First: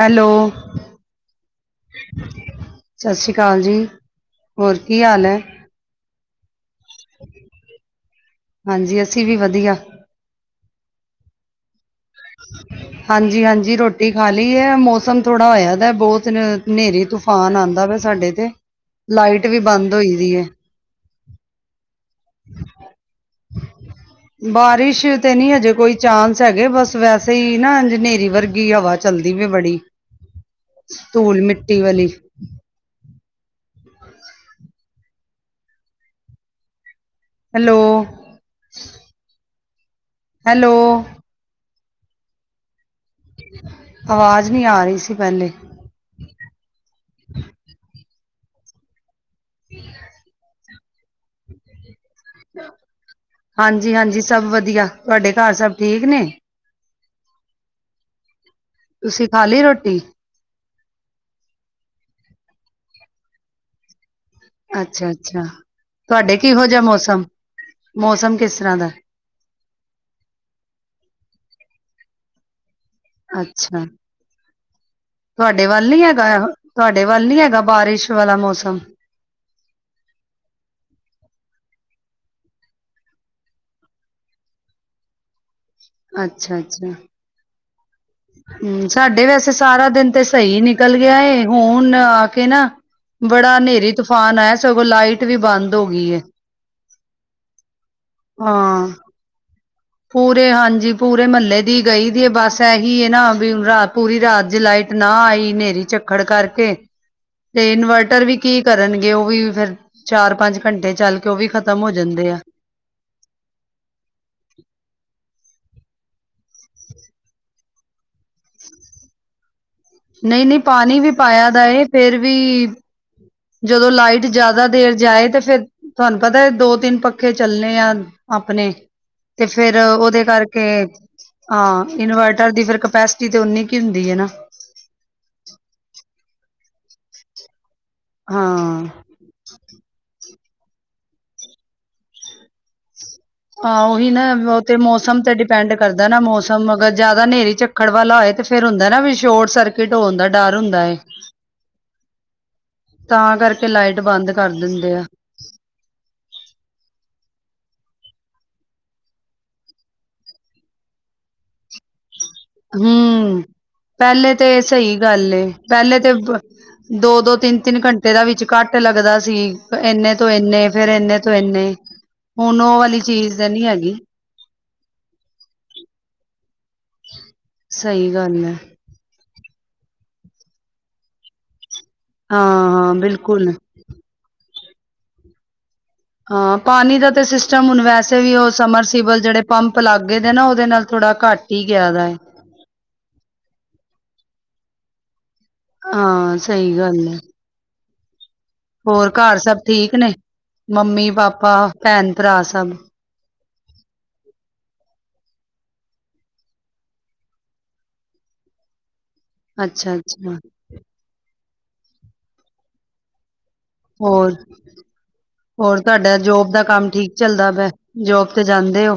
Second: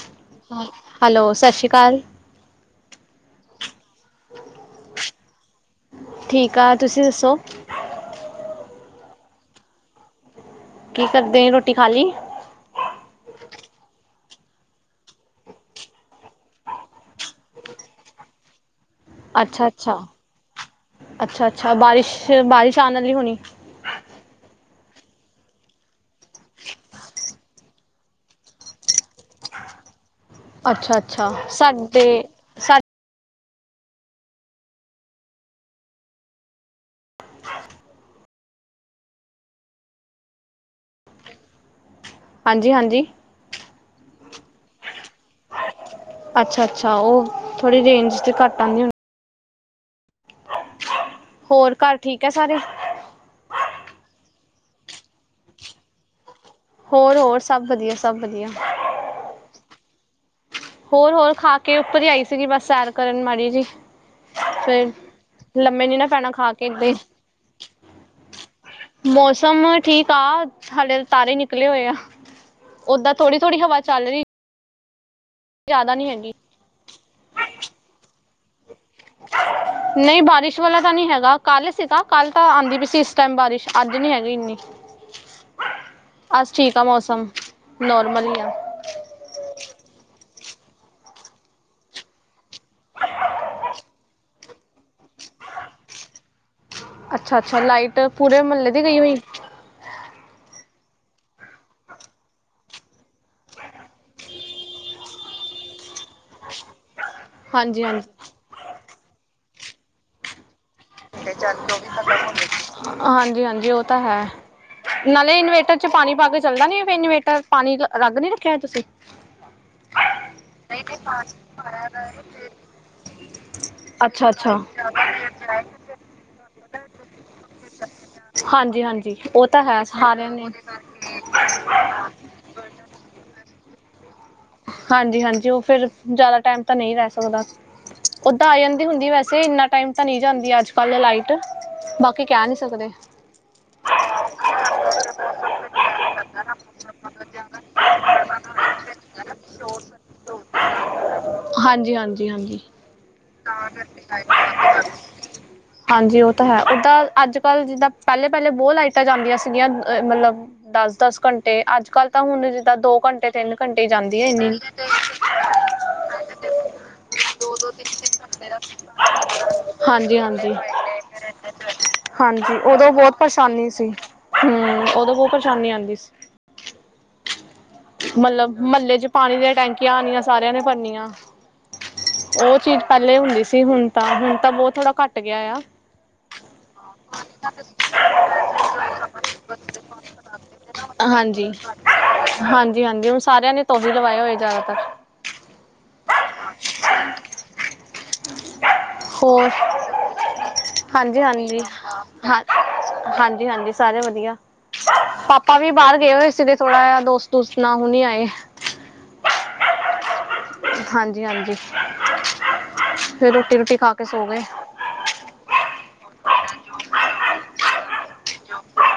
Hello. Hello ਸਤਿ ਸ਼੍ਰੀ ਅਕਾਲ ਸਤਿ ਸ੍ਰੀ ਅਕਾਲ ਜੀ, ਹੋਰ ਕੀ ਹਾਲ ਹੈ? ਠੀਕ ਆ, ਤੁਸੀਂ ਦੱਸੋ? ਹਾਂਜੀ, ਅਸੀਂ ਵੀ ਵਧੀਆ। ਕੀ ਕਰਦੇ, ਰੋਟੀ ਖਾ ਲਈ। ਹਾਂਜੀ-ਹਾਂਜੀ ਰੋਟੀ ਖਾ ਲਈ ਹੈ, ਮੌਸਮ ਥੋੜਾ ਹੋਇਆ ਦਾ ਬਹੁਤ ਹਨੇਰੀ ਤੂਫ਼ਾਨ ਹਾ, ਨਹਾਂਦਾ ਪਿਆ ਸਾਡੇ ਤੇ। ਲਾਈਟ ਵੀ ਅੱਛਾ ਬੰਦ -ਅੱਛਾ, ਹੋਈ ਦੀ ਹੈ ਅੱਛਾ -ਅੱਛਾ, ਬਾਰਿਸ਼- ਬਾਰਿਸ਼ ਆਉਣ ਵਾਲੀ ਹੋਣੀ ਬਾਰਿਸ਼ ਤੇ ਨੀ ਹਜੇ ਕੋਈ ਚਾਂਸ ਹੈਗੇ, ਬਸ ਵੈਸੇ ਈ ਨਾ ਨੇਰੀ ਵਰਗੀ ਹਵਾ ਚੱਲਦੀ ਵੇ ਬੜੀ ਅੱਛਾ ਅੱਛਾ ਧੂਲ ਮਿੱਟੀ ਸਾਡੇ ਵਾਲੀ ਸਾ ਹੈਲੋ। ਹੈਲੋ। ਹਾਂਜੀ -ਹਾਂਜੀ। ਆਵਾਜ਼ ਨਹੀ, ਆ ਰਹੀ ਸੀ ਪਹਿਲੇ ਅੱਛਾ-ਅੱਛਾ ਉਹ ਥੋੜੀ ਰੇਂਜ ਚ ਘੱਟ ਆਉਂਦੀ ਹੁੰਦੀ! ਹਮ। ਹੋਰ ਘਰ ਠੀਕ ਹੈ ਸਾਰੇ। ਹਾਂਜੀ ਹਾਂਜੀ ਸਭ ਵਧੀਆ ਤੁਹਾਡੇ ਘਰ ਸਭ ਠੀਕ ਨੇ। ਹੋਰ ਹੋਰ ਸਭ ਵਧੀਆ ਸਭ ਵਧੀਆ। ਤੁਸੀਂ ਖਾ ਲਈ ਰੋਟੀ। ਹੋਰ- ਹੋਰ ਖਾ ਕੇ ਉੱਪਰ ਹੀ ਆਈ ਸੀਗੀ, ਬਸ ਸੈਰ ਕਰਨ ਮਾੜੀ ਜੀ ਫਿਰ ਅੱਛਾ- ਅੱਛਾ ਲੰਮੇ ਨੀ ਨਾ ਪੈਣਾ ਤੁਹਾਡੇ ਖਾ ਕੇ ਕਿਹੋ ਜਿਹਾ ਏਦਾਂ ਹੀ ਮੌਸਮ ਮੌਸਮ ਕਿਸ ਤਰ੍ਹਾਂ ਦਾ, ਮੌਸਮ ਠੀਕ ਆ ਸਾਡੇ ਤਾਰੇ ਨਿਕਲੇ ਹੋਏ ਆ। ਓਦਾਂ ਥੋੜ੍ਹ ਥੋ੍ਹੀ ਹਵਾ ਅੱਛਾ ਚੱਲ ਰਹੀ। ਤੁਹਾਡੇ ਵੱਲ ਜ਼ਿਆਦਾ ਨੀ ਹੈਗਾ ਹੈਗੀ ਤੁਹਾਡੇ ਵੱਲ ਨੀ ਹੈਗਾ ਬਾਰਿਸ਼ ਵਾਲਾ ਮੌਸਮ। [unintelligible] ਨਹੀਂ ਬਾਰਿਸ਼ ਵਾਲਾ ਤਾਂ ਨਹੀਂ ਹੈਗਾ ਕੱਲ ਸੀ ਤਾਂ ਕੱਲ ਤਾਂ ਆਉਂਦੀ ਵੀ ਸੀ ਇਸ ਟਾਈਮ ਬਾਰਿਸ਼ ਅੱਜ ਨਹੀਂੀ ਹੈਗੀ ਇੰਨੀ ਅਸ ਠੀਕ ਆ ਅੱਛਾ-ਅੱਛਾ ਮੌਸਮ ਨੋਰਮਲ ਹੀ ਆ। ਹਮ ਸਾਡੇ ਵੈਸੇ ਸਾਰਾ ਦਿਨ ਤੇ ਸਹੀ ਨਿਕਲ ਗਿਆ ਹੁਣ ਆ ਕੇ ਨਾ। ਬੜਾ ਹਨੇਰੀ ਤੂਫਾਨ ਆਇ ਸਗੋਂ ਲਾਈਟ ਵੀ ਬੰਦ ਹੋ ਗਈ ਅੱਛਾ ਅੱਛਾ ਲਾਈਟ ਪੂਰੇ ਮਹੱਲੇ ਦੀ ਹਾਂ ਗਈ ਹੋਈ। ਪੂਰੇ ਹਾਂਜੀ ਪੂਰੇ ਮਹੱਲੇ ਦੀ ਗਈ ਦੀ ਬਸ ਇਹੀ ਨਾ ਵੀ ਰਾ ਪੂਰੀ ਰਾਤ ਜ ਲਾਈ। ਨਾ ਆਈ ਹਨੇਰੀ ਝੱਖੜ ਕਰਕੇ ਹ। ਤੇ ਇਨਵਰਟਰ ਵੀ ਕੀ ਕਰਨਗੇ ਉਹ ਵੀ ਫੇਰ ਚਾਰ ਪੰਜ ਘੰਟੇ ਚੱਲ ਕੇ ਉਹ ਵੀ ਖਤਮ ਹੋ ਜਾਂਦੇ ਆ ਹਾਂਜੀ ਹਾਂਜੀ ਉਹ ਤਾਂ ਹੈ। ਨਾਲੇ ਇਨਵੇਟਰ ਚ ਪਾਣੀ ਪਾ ਕੇ ਚੱਲਦਾ ਨੀ ਫਿਰ ਇਨਵੇਟਰ ਪਾਣੀ ਰੱਗ ਨੀ ਰੱਖਿਆ ਤੁਸੀਂ। ਹ ਨਹੀਂ ਨਹੀਂ ਪਾਣੀ ਵੀ ਪਾਇਆ ਦਾ ਇਹ ਫੇਰ ਵੀ [unintelligible] ਜਦੋਂ ਲਾਈਟ ਅੱਛਾ ਅੱਛਾ ਜ਼ਿਆਦਾ ਦੇਰ ਜਾਏ ਤਾਂ ਫੇਿਰ ਤੁਹਾਨੂੰ ਪਤਾ ਦੋ ਤਿੰਨ ਪੱਖੇ ਚੱਲਣੇ ਆ ਆਪਣੇ ਹਾਂਜੀ ਹਾਂਜੀ ਤੇ ਉਹ ਤਾਂ ਫੇਿਰ ਹੈ ਉਹਦੇ ਸਾਰਿਆਂ ਨੇ ਕਰਕੇ। ਹਾਂ ਇਨਵਰਟਰ ਦੀ ਕਪੈਸਿਟੀ ਤੇ ਉਨੀ ਕੁ ਹੁੰਦੀ ਹੈ ਨਾ। ਹਾਂਜੀ ਹਾਂਜੀ ਉਹ ਫਿਰ ਜ਼ਿਆਦਾ ਟਾਈਮ ਤਾਂ ਨਹੀਂ ਰਹਿ ਸਕਦਾ ਉਓਦਾਂ ਆ ਹਾਂ ਜਾਂਦੀ ਹੁੰਦੀ ਵੈਸੇ ਇੰਨਾ। ਤਾਂ ਨਹੀਂ ਜਾਂਦੀ ਅੱਜ ਕੱਲ ਲਾਈਟ ਬਾਕੀ ਕਹਿ ਨਹੀਂੀ ਸਕਦੇ। ਹਾਂ ਉਹੀ ਨਾ ਉਹ ਤੇ ਮੌਸਮ ਤੇ ਡਿਪੈਂਡ ਕਰਦਾ ਨਾ ਮੌਸਮ ਅਗਰ ਜ਼ਿਆਦਾ ਹਨੇਰੀ ਚੱਕ ਖੜਵਾ ਲਾਏ ਤੇ ਫੇਿਰ ਹੁੰਦਾ ਨਾ ਵੀ ਸ਼ੋਰਟ ਸਰਕਿਟ ਹੋ ਹੁੰਦਾ ਡਰ ਹੁੰਦਾ ਹਾਂਜੀ ਹਾਂਜੀ ਹਾਂਜੀ। ਤਾਂ ਕਰਕੇ ਲਾਈਟ ਬੰਦ ਕਰ ਦਿੰਦੇ ਆ ਹਾਂਜੀ ਉਹ ਤਾਂ ਹੈ ਉਓਦਾਂ ਅੱਜ ਕੱਲ੍ਹ ਜਿੱਦਾਂ ਪਹਿਲੇ ਪਹਿਲੇ ਬਹੁਤ ਲਾਈਟਾਂ ਜਾਂਦੀਆਂ ਸੀਗੀਆਂ ਅ ਮਤਲਬ ਦਸ ਦਸ ਘੰਟੇ ਅੱਜ ਕੱਲ ਤਾਂ ਹੁਣ ਜਿੱਦਾਂ ਦੋ ਘੰਟੇ ਹੂੰ, ਤਿੰਨ ਘੰਟੇ ਜਾਂਦੀ ਹੈ ਪਹਿਲੇ ਇੰਨੀ ਤੇ ਸਹੀ ਗੱਲ ਏ ਪਹਿਲੇ ਤੇ ਦੋ ਦੋ ਤਿੰਨ ਤਿੰਨ ਘੰਟੇ ਦਾ ਵਿੱਚ ਘੱਟ ਲੱਗਦਾ ਸੀ। ਇੰਨੇ ਹਾਂਜੀ ਤੋਂ ਹਾਂਜੀ ਇੰਨੇ ਫੇਰ ਇੰਨੇ ਤੋਂ ਇੰਨੇ। ਹਾਂਜੀ ਹੁਣ ਉਹ ਉਦੋਂ ਵਾਲੀ ਬਹੁਤ ਚੀਜ਼ ਤਾਂ ਨੀ ਪਰੇਸ਼ਾਨੀ ਸੀ ਹੈਗੀ, ਹਮ ਉਦੋਂ ਬਹੁਤ ਪਰੇਸ਼ਾਨੀ ਆਉਂਦੀ ਸੀ। ਸਹੀ ਗੱਲ ਐ, ਮਤਲਬ ਮਹੱਲੇ ਚ ਪਾਣੀ ਦੀਆਂ ਟੈਂਕੀਆਂ ਆਉਣੀਆਂ ਸਾਰਿਆਂ ਨੇ ਭਰਨੀਆਂ ਉਹ ਚੀਜ਼ ਹਾਂ-ਹਾਂ ਪਹਿਲੇ ਹੁੰਦੀ ਬਿਲਕੁਲ। ਸੀ ਹੁਣ ਤਾਂ ਹੁਣ ਤਾਂ ਬਹੁਤ ਥੋੜਾ ਘੱਟ ਗਿਆ ਆ ਹਾਂ ਪਾਣੀ ਦਾ ਤਾਂ ਸਿਸਟਮ ਹੁਣ ਵੈਸੇ ਵੀ ਉਹ ਸਮਰਸੀਬਲ ਜਿਹੜੇ ਪੰਪ ਲੱਗ ਗਏ ਨੇ ਨਾ ਉਹਦੇ ਨਾਲ ਥੋੜਾ ਘੱਟ ਹਾਂਜੀ। ਕੀ ਕਦਾਏ ਹਾਂਜੀ ਹਾਂਜੀ ਹੁਣ ਸਾਰਿਆਂ ਨੇ ਤੂੰ ਵੀ ਲਵਾਏ ਹੋਏ ਜ਼ਿਆਦਾਤਰ। ਹਾਂ ਸਹੀ ਗੱਲ ਹੈ। ਹੋਰ ਘਰ ਸਭ ਠੀਕ ਨੇ ਮੰਮੀ ਹਾਂਜੀ ਪਾਪਾ ਹਾਂਜੀ ਭੈਣ ਭਰਾ ਹਾਂ ਸਭ। ਹਾਂਜੀ ਹਾਂਜੀ ਸਾਰੇ ਵਧੀਆ ਪਾਪਾ ਵੀ ਬਾਹਰ ਗਏ ਹੋਏ ਸੀ ਤੇ ਥੋੜਾ ਜਿਹਾ ਦੋਸਤ-ਦੋਸਤ ਨਾ ਹੁਨ ਆਏ ਆ। ਅੱਛਾ-ਅੱਛਾ ਹਾਂਜੀ-ਹਾਂਜੀ ਫਿਰ ਰੋਟੀ ਰੂਟੀ ਹੋਰ-ਹੋਰ ਤੁਹਾਡਾ ਜੋਬ ਦਾ ਕੰਮ ਠੀਕ ਚੱਲਦਾ ਪਿਆ। ਜੋਬ ਤੇ ਜਾਂਦੇ ਓ।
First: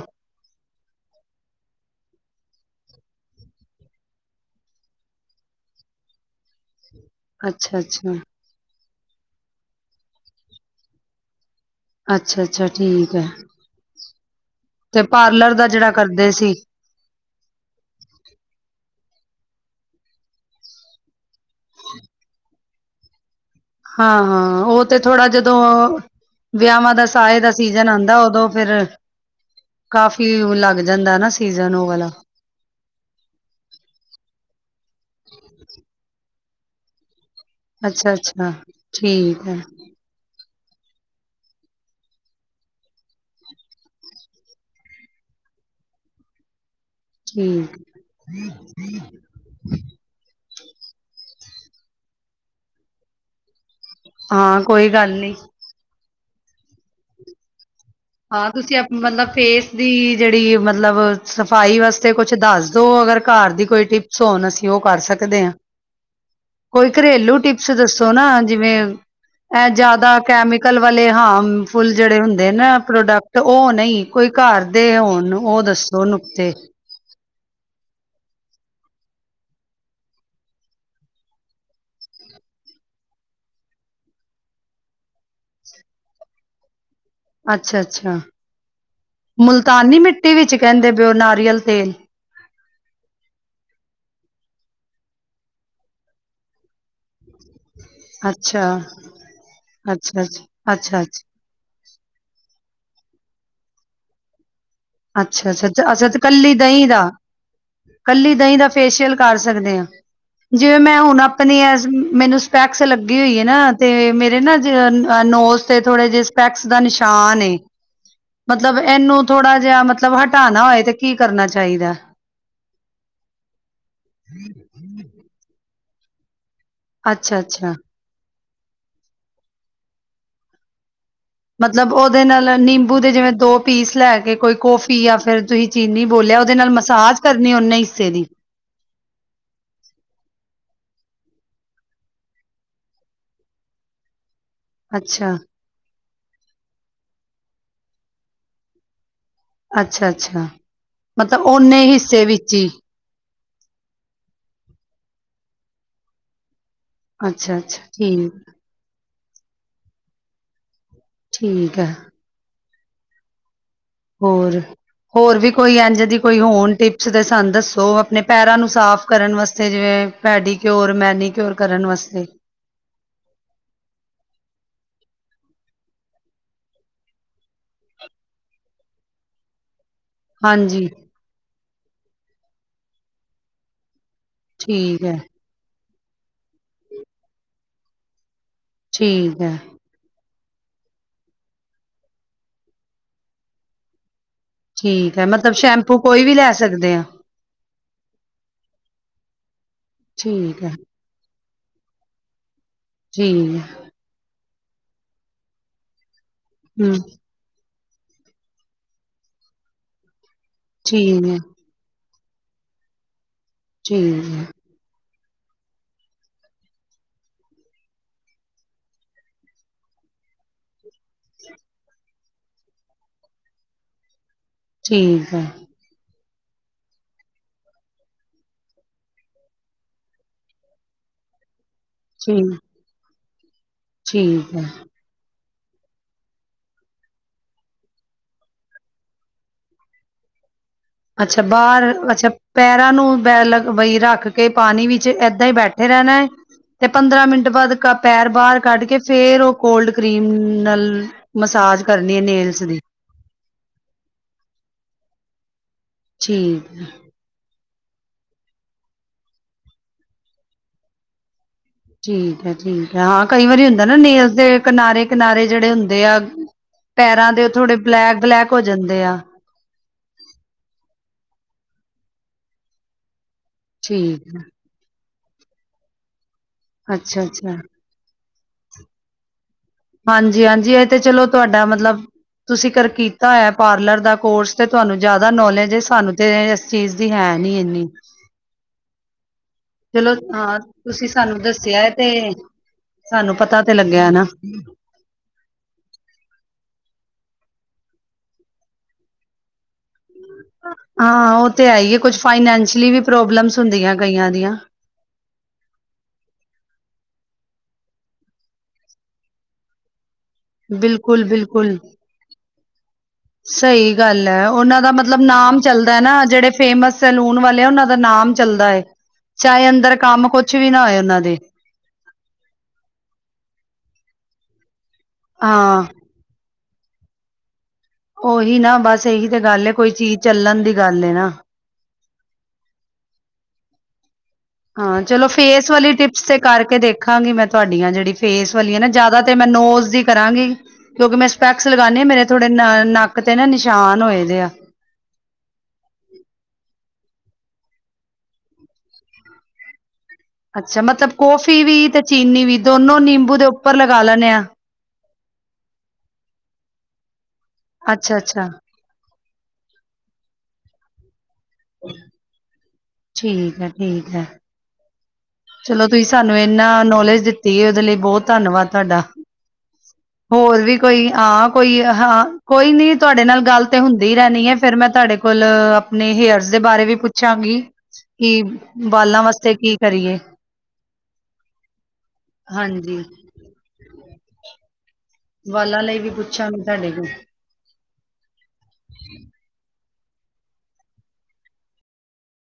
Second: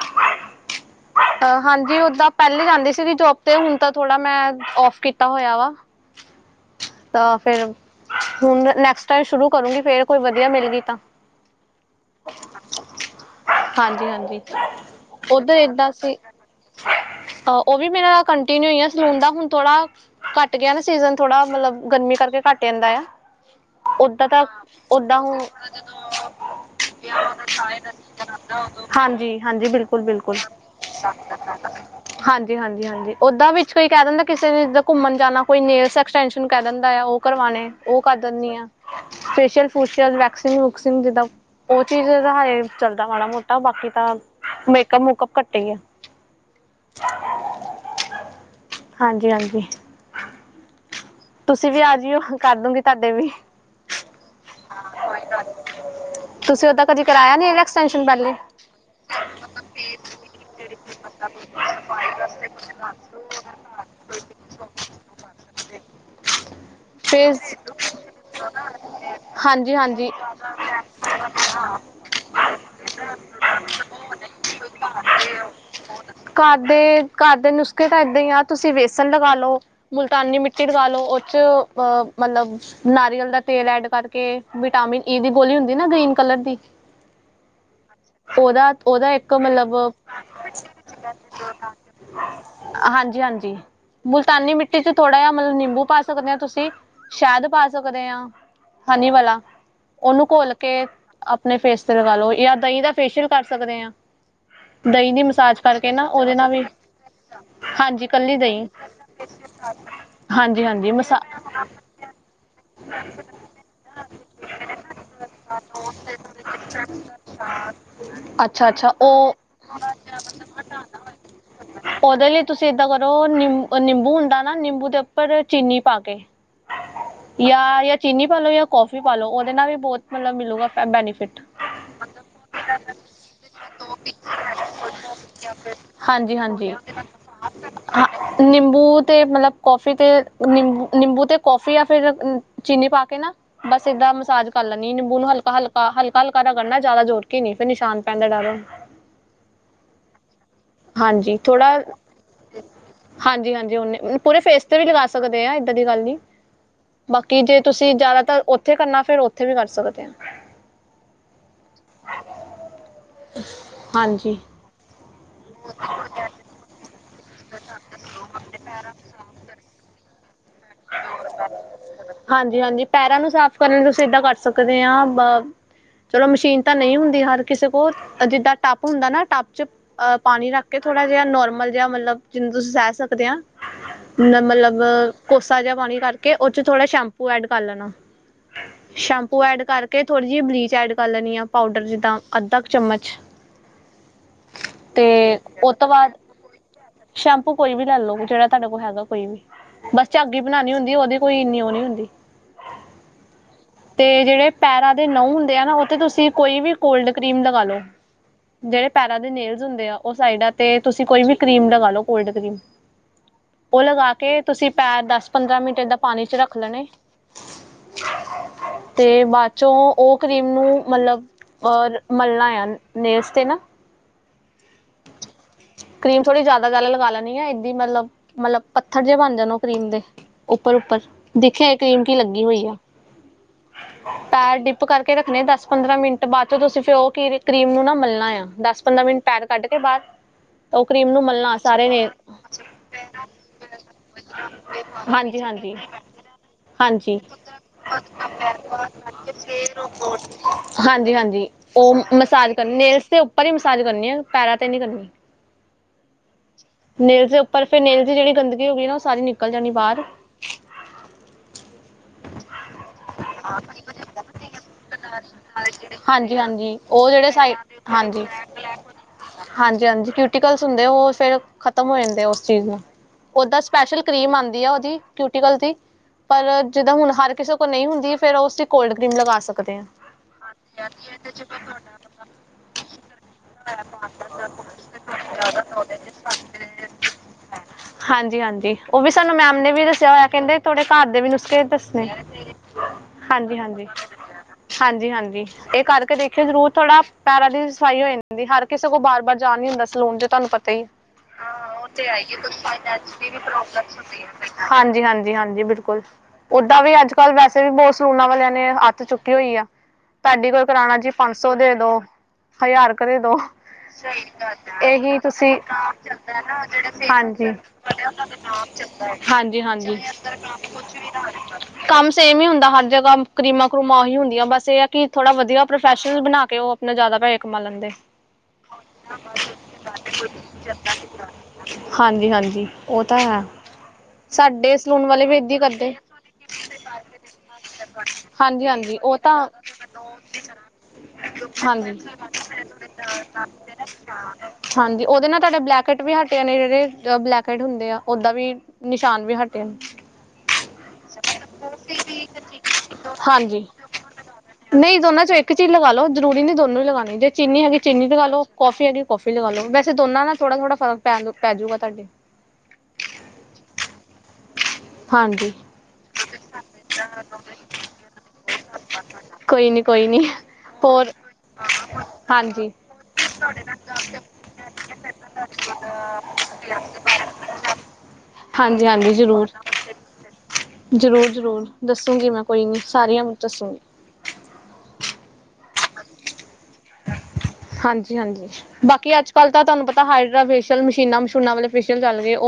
ਹਾਂਜੀ ਓਦਾਂ ਪਹਿਲੇ ਜਾਂਦੀ ਸੀਗੀ ਜੋਬ ਤੇ ਹੁਣ ਤਾਂ ਥੋੜਾ ਮੈਂ ਓਫ ਕੀਤਾ ਹੋਇਆ ਵਾ। ਤਾਂ ਫਿਰ ਅੱਛਾ ਅੱਛਾ ਹੁਣ ਨੈਕਸਟ ਟਾਈਮ ਸ਼ੁਰੂ ਕਰੂਗੀ ਫੇਰ ਕੋਈ ਵਧੀਆ ਮਿਲ ਗੀ ਤਾਂ ਅੱਛਾ ਅੱਛਾ ਠੀਕ ਹੈ ਹਾਂਜੀ-ਹਾਂਜੀ ਤੇ ਪਾਰਲਰ ਉਧਰ ਦਾ ਜਿਹੜਾ ਏਦਾਂ ਸੀ। ਕਰਦੇ ਆਹ ਉਹ ਵੀ ਮੇਰੇ ਨਾਲ ਕੰਟੀਨਿਊ ਹੋਈ ਸਲੂਨ ਦਾ ਹੁਣ ਥੋੜਾ ਘੱਟ ਗਿਆ ਨਾ ਸੀਜਨ ਥੋੜਾ ਮਤਲਬ ਗਰਮੀ ਕਰਕੇ ਘੱਟ ਜਾਂਦਾ ਆ। ਹਾਂ ਓਦਾਂ ਹਾਂ ਤਾਂ ਉਹ ਤੇ ਓਦਾਂ ਥੋੜਾ ਜਦੋਂ ਵਿਆਹਾਂ ਦਾ ਸਾਏ ਦਾ ਸੀਜਨ ਆਉਂਦਾ ਉਦੋਂ ਫਿਰ ਹਾਂਜੀ-ਹਾਂਜੀ ਬਿਲਕੁਲ ਕਾਫੀ ਬਿਲਕੁਲ ਲੱਗ ਜਾਂਦਾ ਨਾ ਸੀਜਨ ਉਹ ਵਾਲਾ ਹਾਂਜੀ। ਹਾਂਜੀ-ਹਾਂਜੀ ਓਦਾਂ ਵਿੱਚ ਕੋਈ ਕਹਿ ਦਿੰਦਾ ਕਿਸੇ ਨੇ ਜਰ ਘੁੰਮਣ ਜਾਣਾ ਕੋਈ ਨੇਲਸ ਐਕਸਟਸ਼ਨ ਕਹਿ ਦਿੰਦਾ ਆ ਉਹ ਕਰਵਾਣੇ ਉਹ ਅੱਛਾ ਕਰ ਅੱਛਾ ਦਿੰਦੀ ਆ ਠੀਕ ਹੈ ਫੇਸ਼ਅਲ ਫੁਸ਼ਅਲ ਵੈਕਸਿੰਗ ਵੁਕਸਿੰਗ ਜਿੱਦਾਂ ਉਹ ਚੀਜ਼ ਤਾਂ ਹਜੇ ਚੱਲਦਾ ਮਾੜਾ ਮੋਟਾ ਬਾਕੀ ਤਾਂ ਮੇਕਅਪ ਮੁਕਅਪ ਘੱਟੇ ਹੀ ਆ। [inaudible] [inaudible] ਹਾਂਜੀ ਤੁਸੀਂ ਵੀ ਆ ਜਇਓ ਕਰ ਦੋਗੀ ਤੁਹਾਡੇ ਵੀ ਹਾਂ ਕੋਈ ਗੱਲ ਨਹੀਂ। ਤੁਸੀਂ ਉਦਾਂ ਕਦੀ ਕਰਾਇਆ ਨਹੀਂ ਇਲੈਕਸ ਹਾਂ ਤੁਸੀਂ ਅਪ ਮਤਲਬ ਫੇਸ ਦੀ ਜਿਹੜੀ ਮਤਲਬ ਸਫ਼ਾਈ ਵਾਸਤੇ ਕੁਛ ਦੱਸ ਦੋ ਅਗਰ ਘਰ ਦੀ ਕੋਈ ਟਿਪ ਸੋਣ ਅਸੀਂ ਉਹ ਕਰ ਸਕਦੇ ਹਾਂ। [inaudible] ਕੋਈ ਘਰੇਲੂ ਫੇਸ ਟਿਪਸ ਦੱਸੋ ਨਾ ਜਿਵੇਂ ਇਹ ਹਾਂਜੀ ਹਾਂਜੀ ਜਿਆਦਾ ਕੈਮੀਕਲ ਵਾਲੇ ਹਾਰਮ ਫੁੱਲ ਜਿਹੜੇ ਹੁੰਦੇ ਨਾ ਪ੍ਰੋਡਕਟ ਉਹ ਨਹੀਂ ਕੋਈ ਘਰ ਦੇ ਹੋਣ ਉਹ ਦੱਸੋ ਨੁਕਤੇ ਘਰ ਦੇ ਘਰ ਦੇ ਨੁਸਖੇ ਤਾਂ ਏਦਾਂ ਹੀ ਆ ਤੁਸੀਂ ਵੇਸਨ ਲਗਾ ਲਓ ਮੁਲਤਾਨੀ ਮਿੱਟੀ ਲੱਗਾ ਲਓ ਉਹ 'ਚ ਮਤਲਬ ਨਾਰੀਅਲ ਦਾ ਤੇਲ ਐਡ ਕਰਕੇ ਵਿਟਾਮਿਨ ਈ ਦੀ ਗੋਲੀ ਹੁੰਦੀ ਨਾ ਗ੍ਰੀਨ ਕਲਰ ਦੀ ਅੱਛਾ-ਅੱਛਾ ਉਹਦਾ ਉਹਦਾ ਇੱਕ ਮਤਲਬ ਮੁਲਤਾਨੀ ਮਿੱਟੀ ਵਿੱਚ ਕਹਿੰਦੇ ਪਏ ਓ ਨਾਰੀਅਲ ਤੇਲ ਹਾਂਜੀ-ਹਾਂਜੀ ਮੁਲਤਾਨੀ ਮਿੱਟੀ 'ਚ ਥੋੜਾ ਜਿਹਾ ਮਤਲਬ ਨਿੰਬੂ ਪਾ ਸਕਦੇ ਹੋ ਤੁਸੀਂ ਸ਼ਹਿਦ ਪਾ ਸਕ ਸਕਦੇ ਹਾਂ ਅੱਛਾ ਹਨੀ ਵਾਲਾ ਅੱਛਾ ਉਹਨੂੰ ਘੋਲ ਕੇ ਅਪ ਅੱਛਾ ਅੱਛਾ ਅੱਛਾ ਆਪਣੇ ਫੇਸ ਤੇ ਲਗਾ ਲਓ ਯਾ ਦਹੀਂ ਦਾ ਫੇਸ਼ੀਅਲ ਕਰ ਸਕਦੇ ਹਾਂ। ਦਹੀਂ ਦੀ ਮਸਾਜ ਕਰਕੇ ਨਾ ਅੱਛਾ-ਅੱਛਾ-ਅੱਛਾ ਤੇ ਉਹਦੇ ਨਾਲ ਕੱਲੀ ਵੀ ਦਹੀਂ ਦਾ ਕੱਲੀ ਦਹੀਂ ਦਾ ਫੇਸ਼ੀਅਲ ਕਰ ਸਕਦੇ ਹਾਂ। ਹਾਂਜੀ ਜਿਵੇਂ ਹਾਂਜੀ ਮੈਂ ਹੁਣ ਮਸਾ ਆਪਣੀ ਮੈਨੂੰ ਸਪੈਕਸ ਲੱਗੀ ਹੋਈ ਹੈ ਨਾ ਤੇ ਮੇਰੇ ਨਾ ਨੋਸ ਤੇ ਥੋੜੇ ਜਿਹੇ ਸਪੈਕਸ ਦਾ ਨਿਸ਼ਾਨ ਏ ਅੱਛਾ ਮਤਲਬ ਅੱਛਾ ਇਹਨੂੰ ਉਹ ਥੋੜਾ ਜਿ ਮਤਲਬ ਹਟਾਣਾ ਹੋਏ ਤੇ ਕੀ ਕਰਨਾ ਚਾਹੀਦਾ। ਉਹ ਨਿੰਬੂ ਹੁੰਦਾ ਨਾ ਨਿੰਬੂ ਦੇ ਉੱਪਰ ਚੀਨੀ ਪਾ ਕੇ ਅੱਛਾ-ਅੱਛਾ ਜਾਂ ਚੀਨੀ ਪਾ ਲਉ ਜਾਂ ਕੌਫੀ ਪਾ ਲਉ ਉਹਦੇ ਨਾਲ ਵੀ ਬਹੁਤ ਮਤਲਬ ਮਿਲੂਗਾ ਬੈਨੀਫਿਟ ਮਤਲਬ ਉਹਦੇ ਨਾਲ ਨਿੰਬੂ ਦੇ ਜਿਵੇਂ ਦੋ ਪੀਸ ਲੈ ਕੇ ਕੋਈ ਕੋਫੀ ਜਾਂ ਫਿਰ ਤੁਸੀਂ ਚੀਨੀ ਹਾਂਜੀ ਬੋਲਿਆ ਉਹਦੇ ਨਾਲ ਹਾਂਜੀ ਹਾਂ ਮਸਾਜ ਕਰਨੀ ਉਹਨੇ ਹਿੱਸੇ ਦੀ ਨਿੰਬੂ ਤੇ ਮਤਲਬ ਕੋਫ ਫੀ ਤੇ ਨਿੰਬੂ -ਨਿੰਬੂ ਤੇ ਕੌਫੀ ਆ ਫਿਰ ਚੀਨੀ ਪਾ ਕੇ ਨਾ ਬਸ ਏਦਾਂ ਮਸਾਜ ਕੱਲ ਨੀ ਨਿੰਬੂ ਨੂੰ ਅੱਛਾ, ਹਲਕਾ-ਹਲਕਾ-ਹਲਕਾ- ਹਲਕਾ ਰਗੜਨਾ ਜਿਆਦਾ ਜੋਰ ਕੇ ਨਹੀਂ ਫਿਰ ਨਿਸ਼ਾਨ ਪੈਂ ਦਾ ਡਰ ਅੱਛਾ-ਅੱਛਾ ਮਤਲਬ ਓਨੇ ਹਿੱਸੇ ਵਿੱਚ ਹੀ ਹਾਂਜੀ-ਹਾਂਜੀ ਉਨੇ ਪੂਰੇ ਫੇਸ ਤੇ ਵੀ ਲਗਾ ਸਕਦੇ ਆ ਏਦਾਂ ਦੀ ਗੱਲ ਨਹੀਂ। ਬਾਕੀ ਜੇ ਅੱਛਾ-ਅੱਛਾ ਤੁਸੀਂ ਠੀਕ, ਜ਼ਿਆਦਾਤਰ ਉੱਥੇ ਕਰਨਾ ਫੇਿਰ ਉੱਥੇ ਵੀ ਕਰ ਸਕਦੇ ਆ। ਠੀਕ ਆ। ਹਾਂਜੀ ਹੋਰ ਹੋਰ ਵੀ ਕੋਈ ਇੰਜ ਦੀ ਕੋਈ ਹੋਣ ਟਿਪਸ ਦੱਸ ਸਾਨੂੰ ਦੱਸੋ ਆਪਣੇ ਪੈਰਾਂ ਨੂੰ ਸਾਫ਼ ਕਰਨ ਵਾਸਤੇ ਜਿਵੇਂ ਪੈਡੀ ਕਿਓਰ ਮੈਨੀ ਕਿਓਰ ਕਰਨ ਵਾਸਤੇ ਜੀ ਹਾਂਜੀ ਪੈਰਾਂ ਨੂੰ ਸਾਫ਼ ਕਰਨ ਲਈ ਤੁਸੀਂ ਏਦਾਂ ਕਰ ਸਕਦੇ ਹ ਬ। ਚਲੋ ਮਸ਼ੀਨ ਤਾਂ ਨਹੀਂ ਹੁੰਦੀ ਹਰ ਕਿਸੇ ਕੋਲ ਜਿੱਦਾਂ ਟੱਪ ਹੁੰਦਾ ਨਾ ਟਪ ਚ। ਅ ਪਾਣੀ ਰੱਖ ਕੇ ਹਾਂਜੀ ਥੋੜ੍ਹਾ ਜਿਹਾ ਨੋਰਮਲ ਜਿਹਾ ਮਤਲਬ ਜਿਨੂੰ ਤੁਸੀਂ ਸਹਿ ਸਕਦੇ ਆ ਮਤਲਬ ਠੀਕ ਹੈ, ਕੋਸਾ ਜਿਹਾ ਪਾਣੀ ਕਰਕੇ ਉਹ ਚਚ ਥੋੜ੍ਹਾ ਸ਼ੈਂਪੂ ਐਡ ਕਰ ਲੈਣਾ। ਠੀਕ ਸ਼ੈਂਪੂ ਹੈ। ਐਡ ਕਰਕੇ ਕਿਥੋੜ੍ਹੀ ਜਿਹੀ ਬਲੀਚ ਐਡ ਕਰ ਲੈਣੀ ਹਾਂ ਪਊਡਰ ਜਿੱਦਾਂ ਅੱਧਾ ਚਮਚ। ਤੇ ਠੀਕ ਹੈ ਮਤਲਬ ਉਹ ਤੋਂ ਸ਼ੈਂਪੂ ਬਾਅਦ ਕੋਈ ਵੀ ਲੈ ਸਕਦੇ ਹਾਂ ਸ਼ੈਂਪੂ ਕੋਈ ਵੀ ਲੈ ਲਉ ਜਿਹੜਾ ਤੁਹਾਡੇ ਕੋਲ ਹੈਗਾ ਕੋਈ ਵੀ। ਬਸ ਝੱਗ ਹੀ ਠੀਕ ਹੈ ਬਣਾਉਣੀ ਹੁੰਦੀ ਉਹਦੀ ਕੋਈ ਇੰਨੀ ਉਹ ਨਹੀਂ ਹੁੰਦੀ। ਠੀਕ ਹੈ। ਤੇ ਜਿਹੜੇ ਪੈਰਾਂ ਦੇ ਨਹ ਹੁੰਦੇ ਆ ਨਾ ਉਥੇ ਤੁਸੀਂ ਕੋਈ ਵੀ ਹਮ ਕੋਲਡ ਡਕ ਕਰੀਮ ਲਗਾ ਲੋ ਜਿਹੜੇ ਪੈਰਾਂ ਦੇ ਨੇੇਲਜ਼ ਹੁੰਦੇ ਆ ਉਹ ਸਾਈਡਾਂ ਤੇ ਤੁਸੀਂ ਕੋਈ ਠੀਕ ਵੀ ਹੈ ਕਰੀਮ ਲਗਾ ਲੋ ਕੋਲਡ ਕਰੀਮ ਉਹ ਲਗਾ ਠੀਕ ਕੇ ਹੈ ਤੁਸੀਂ ਪੈਰ ਦਸ ਪੰਦਰਾਂ ਮਿੰਟ ਏਦਾਂ ਪਾਣੀ ਚ ਰੱਖ ਲੈਣੇ। ਤੇ ਬਾਅਦ ਚੋਂ ਉਹ ਕਰੀਮ ਨੂੰ ਮਤਲਬ। ਔਰ ਮੱਲਣਾ ਆ ਨੈਲਸ ਤੇ ਨਾ। ਠੀਕ ਹੈ ਕਰੀਮ ਥੋੜ੍ਹੀ ਜ਼ਿਆਦਾ ਜਿਆਦਾ ਲਗਾ ਲੈਣੀ ਆ ਇਏਦ ਮਤਲਬ ਮਤਲਬ ਪੱਥਰ ਜਿਹੇ ਬਣ ਜਾਣ ਉਹ ਕਰੀਮ ਦੇ ਉੱਪਰ-ਉੱਪਰ ਦੇਖਿਆ ਇਹ ਕਰੀਮ ਕੀ ਲੱਗੀ ਠੀਕ ਹੋਈ ਆ ਠੀਕ ਪੈਰ ਹੈ ਡਿਪ ਕਰਕੇ। ਕੇ ਰੱਖਣੇ ਦਸ ਪੰਦਰਾਂ ਮਿੰਟ ਬਾਅਦ ਚੋਂ ਤੁਸੀਂ ਫਿਰ ਉਹ ਕੀ ਕਰੀਮ ਨੂੰ ਨਾ ਮਲਣਾ ਆ ਦਸ ਪੰਦਰਾਂ ਮਿੰਟ ਪੈਰ ਕੱਢ ਕੇ ਬਾਹਰ। ਤਾਂ ਉਹ ਕਰੀਮ ਨੂੰ ਅੱਛਾ ਮਲਣਾ ਬਾਹਰ ਸਾਰੇ ਨੇ ਅੱਛਾ ਪੈਰਾਂ ਨੂੰ ਬ ਲ ਬਈ ਰੱਖ ਕੇ ਪਾਣੀ ਵਿੱਚ ਹਾਂਜੀ ਏਦਾਂ ਹੀ ਹਾਂਜੀ ਬੈਠ ਫਰਾਣਾ ਤੇ ਹਾਂਜੀ ਪੰਦਰਾਂ ਮਿੰਟ ਬਾਅਦ ਕ ਪੈਰ ਬਾਹਰ ਕੱਢ ਕੇ ਫੇਰ ਉਹ ਕੋਲਡ ਕਰੀਮ ਨਾਲ ਹਾਂਜੀ ਮਸ। ਹਾਂਜੀ ਮਸਾਜ ਕਰਨੀ ਹੈ ਨੇਲਸ ਦੀ। ਪਰਰੀ ਮਸਾਜ ਕਰਨੀ ਆ ਪੈਰਾ ਤੇ ਨਹੀਂੀ ਕਰਨੀ ਠੀਕ ਹੈ ਨੇਲਸ ਦੇ ਉੱਪਰ ਫਿਰ ਨੇਲਸ ਦੀ ਜਿਹੜੀ ਗੰਦਗੀ ਹੋ ਗਈ ਨਾ ਉਹ ਸਾਰੀ ਨਿਕਲ ਜਾਣੀ ਬਾਹਰ। ਠੀਕ ਹੈ। ਠੀਕ ਹੈ। ਹਾਂ ਕਈ ਵਾਰੀ ਹੁੰਦਾ ਨਾ ਨੇਲਸ ਦੇ ਕਿਨਾਰੇ-ਕਿਨਾਰੇ ਜਿਹੜੇ ਹੁੰਦੇ ਆ। ਹਾਂਜੀ ਹਾਂਜੀ ਉਹ ਜਿਹੜੇ ਪੈਰਾਂ ਦੇ ਥੋੜੇ ਬਲੈਕ ਬਲੈਕ ਹੋ ਜਾਂਦੇ ਆ ਹਾਂਜੀ-ਹਾਂਜੀ ਕਿਊਟੀਕਲਸ ਹੁੰਦੇ ਉਹ ਫੇਰ ਖ਼ਤਮ ਹੋ ਜਾਂਦੇ ਉਸ ਚੀਜ਼ ਨੂੰ ਓਦਾ। ਸਪੈਸ਼ਲ ਕਰੀਮ ਠੀਕ ਐ, ਆਉਂਦੀ ਆ ਉਹਦੀ ਕਿਊਟੀਕਲ ਦੀ ਪਰ ਜਿੱਦਾਂ ਹੁਣ ਹਰ ਕਿਸੇ ਅੱਛਾ-ਅੱਛਾ, ਕੋਲ ਨਹੀਂ ਹੁੰਦੀ ਫਿਰਰ ਉਸ ਚ ਕੋਲਡ ਕਰੀਮ ਲਗਾ ਸਕਦੇ ਹਾਂ ਹਾਂਜੀ ਹਾਂਜੀ ਇਹ ਤੇ ਚਲੋ ਤੁਹਾਡਾ ਮਤਲਬ ਤੁਸੀਂ ਕਰ ਕੀਤਾ ਹੈ ਪਾਰਲਰ ਦਾ ਕੋਰਸ ਤੇ ਤੁਹਾਨੂੰ ਜ਼ਿਆਦਾ ਨੌਲੇਜ ਹ ਸਾਨੂੰ ਤੇ ਇਸ ਚੀਜ਼ ਦੀ ਹੈ ਨੀ ਇੰਨੀ। ਹਾਂਜੀ-ਹਾਂਜੀ ਉਹ ਵੀ ਸਾਨੂੰ ਮੈਮ ਨੇ ਵੀ ਦੱਸਿਆ ਚਲੋ ਹੋਇਆ ਕਹਿੰਦੇ ਹਾਂ ਥਹਾੜੇ ਘਰ ਤੁਸੀਂ ਦੇ ਵੀ ਸਾਨੂੰ ਨੁਸਖੇ ਦੱਸਿਆ ਏ ਦੱਸਣੇ। ਤੇ ਸਾਨੂੰ ਹਾਂਜੀ ਪਤਾ ਤੇ ਹਾਂਜੀ ਲੱਗਿਆ ਨਾ। ਹਾਂਜੀ। ਹਾਂਜੀ। ਇਹ ਕਰਕੇ ਦੇਖਿਓ ਜ਼ਰੂਰ ਥੋੜਾ ਪੈਰਾਂ ਦੀ ਸਫ਼ਾਈ ਹੋ ਜਾਂਦੀ ਹਰ ਕਿਸੇ ਕੋਲ ਬਾਰ-ਬਾਰ ਜਾਣ ਨੀ ਹੁੰਦਾ ਸੀ। ਲੋਂ ਜਾ ਤੈਨੂੰ ਪਤਾ ਹੀ। ਹਾਂ ਉਹ ਤੇ ਹੈ ਈ ਏ ਕੁਛ ਫਾਈਨੈਂਸ਼ਲੀ ਵੀ ਪ੍ਰੋਬਲਮਸ ਹੁੰਦੀਆਂ ਕਈਆਂ ਦੀਆਂ। ਹਾਂਜੀ ਹਾਂਜੀ ਹਾਂਜੀ ਬਿਲਕੁਲ ਓਦਾਂ ਵੀ ਅੱਜ ਕੱਲ੍ਹ ਵੈਸੇ ਵੀ ਬਹੁਤ ਸਲੂਨਾ ਵਾਲਿਆਂ ਨੇ ਹੱਥ ਚੁੱਕੀ ਹੋਈ ਆ। ਤੁਹਾਡੀ ਕੋਲ ਕਰਾਣਾ ਜੀ ਪੰਜ ਸੌ ਦੇ ਬਿਲਕੁਲ-ਬਿਲਕੁਲ। ਦੋ ਹਜ਼ਾਰ ਕਰ ਦੇ ਦੋ। ਸਹੀ ਗੱਲ ਐ ਉਹਨਾਂ ਦਾ ਇਹੀ ਮਤਲਬ ਤੁਸੀਂ ਨਾਮ ਚੱਲਦਾ ਹੈ ਨਾ ਜਿਹੜੇ ਫੇਮਸ ਸੈਲੂਨ ਹਾਂਜੀ। ਵਾਲੇ ਆ ਉਹਨਾਂ ਦਾ ਨਾਮ ਚੱਲਦਾ ਏ। ਹਾਂਜੀ। ਚਾਹੇ ਹਾਂਜੀ। ਅੰਦਰ ਚ ਅਦਰ ਕੰਮ ਨਾ ਕੁਛ ਹੋਏ ਵੀ ਉਹਨਾਂ ਦੇ, ਨਾ। ਕੰਮ ਸੇਮ ਹੀ ਹੁੰਦਾ ਹਰ ਜਗ੍ਹਾ ਕਰੀਮਾਂ ਕਰੂਮਾਂ ਉਹੀ ਹੁੰਦੀਆਂ ਬਸ ਇਹ ਆ ਕਿ ਥੋੜਾ ਵਧੀਆ ਹਾਂ। ਪ੍ਰੋੈਸ਼ਨ ਬਿਲ ਬਣਾ ਕੇ ਉਹ ਆਪਣਾ ਜ਼ਿਆਦਾ ਪੈਸੇ ਕਮਾ ਲੈਂਦੇ। ਉਹੀ ਨਾ ਬਸ ਇਹੀ ਤੇ ਗੱਲ ਕੋਈ ਚੀਜ਼ ਚੱਲਣ ਦੀ ਗੱਲ ਏਨਾ। ਹਾਂਜੀ-ਹਾਂਜੀ, ਉਹ ਤਾਂ ਹੈ। ਸਾਡੇ ਹਾਂ, ਸਲੂਨ ਵਾਲੇ ਚਲੋ ਵੀ ਏਦਾਂ ਹੀ ਫੇਸ ਵਾਲੀ ਕਰਦੇ। ਟਿਪਸ ਤੇ ਕਰਕੇ ਦੇਖਾਂਗੀ ਮੈਂ ਤੁਹਾਡੀਆਂ ਜਿਹੜੀ ਫੇਸ ਹਾਂਜੀ ਵਾਲੀਆਂ ਨਾ ਹਾਂਜੀ ਉਹ ਜਿਆਦਾ ਤੇ ਤਾਂ ਮੈਂ ਨੋਜ਼ ਦੀ ਕਰਾਂਗੀ। ਕਿਉਂਕਿ ਮੈਂ ਸਪੈਕਸ ਲਗਾਉਦੀ ਹਾਂਜੀ। ਹਾਂ, ਮੇਰੇ ਥੋੜੇ ਨੱਕ ਤੇ ਨਾ ਨਿਸ਼ਾਨ ਹੋਏ ਦਿਆ। ਹਾਂਜੀ, ਉਹਦੇ ਨਾਲ ਤੁਹਾਡੇ ਬਲੈਕੇਟ ਵੀ ਹਟਿਆ ਨੇ ਜਿਹੜੇ ਬਲੈਕਟ ਹੁੰਦੇ ਆ ਓਦਾਂ ਵੀ ਨਿਸ਼ਾਨ ਵੀ ਹਟੇਯਾਂ। ਅੱਛਾ, ਮਤਲਬ ਕੌਫੀ ਵੀ ਤੇ ਚੀਨੀ ਵੀ ਦੋਨੋ ਨਿੰਬੂ ਦੇ ਹਾਂਜੀ। ਉੱਪਰ ਲਗਾ ਲੈਣੇ ਆ। ਨਹੀਂ ਦੋਨਾਂ ਚੋਂ ਇੱਕ ਚੀਜ਼ ਲਗਾ ਲੋ ਜ਼ਰੂਰੀ ਨੀ ਦੋਨੋਂ ਹੀ ਲਗਾਉਣੀ, ਜੇ ਚੀਨੀ ਹੈਗੀ ਚੀਨੀ ਲਗਾ ਲੋ ਅੱਛਾ-ਅੱਛਾ ਕੌਫੀ ਹੈਗੀ ਕਾਫੀ ਲਗਾ ਲਓ ਵੈਸੇ ਦੋਨਾਂ ਨਾਲ ਥੋੜਾ-ਥੋੜਾ ਫਰਕ ਪੈ ਪੈਜੂਗਾ ਤੁਹਾਡੇ। ਠੀਕ ਹੈ-ਠੀਕ ਹੈ। ਹਾਂਜੀ। ਚਲੋ, ਤੁਸੀਂ ਸਾਨੂੰ ਇਨਾ ਨੌਲੇਜ ਦਿੱਤੀ ਹੈ ਉਹਦੇ ਲਈ ਬਹੁਤ ਧੰਨਵਾਦ ਤੁਹਾਡਾ। ਕੋਈ ਨੀ ਕੋਈ ਨੀ ਹੋਰ ਵੀ ਕੋਈ ਹੋਰ ਹਾਂ, ਕੋਈ ਹਾਂ, ਹਾਂਜੀ, ਕੋਈ ਨੀ ਤੁਹਾਡੇ ਨਾਲ ਗੱਲ ਤੇ ਹੁੰਦੀ ਇਧਰ ਹੀ ਰਹਣੀ ਹੈ ਫੇਰ ਮੈਂ ਤੁਹਾਡੇ ਕੋਲ ਆਪਣੇ ਹੇਅਰਸ ਦੇ ਬਾਰੇ ਵੀ ਪੁੱਛਾਂਗੀ। ਕੀ ਬਾਲਾਂ ਵਾਸਤੇ ਕੀ ਕਰੀਏ? ਜ਼ਰੂਰ-ਜ਼ਰੂਰ, ਦੱਸੂਗੀ ਮੈਂ ਕੋਈ ਨੀ ਹਾਂਜੀ ਸਾਰੀਆਂ ਨੂੰ ਦੱਸੂਗੀ। ਵਾਲਾਂ ਲਈ ਵੀ ਪੁੱਛਾਂਗੇ ਤੁਹਾਡੇ ਕੋਲ। ਹਾਂਜੀ-ਹਾਂਜੀ, ਬਾਕੀ ਅੱਜ-ਕੱਲ ਤਾਂ ਤੁਹਾਨੂੰ ਪਤਾ ਤਾਂ ਹਾਇਡਰਾ ਫੇਸ਼ੀਅਲ ਮਸ਼ੀਨਾਂ-ਮਸ਼ੂਨਾ ਵਾਲੇ ਫੇਸੀਅਲ ਚੱਲ ਗਏ ਉਹ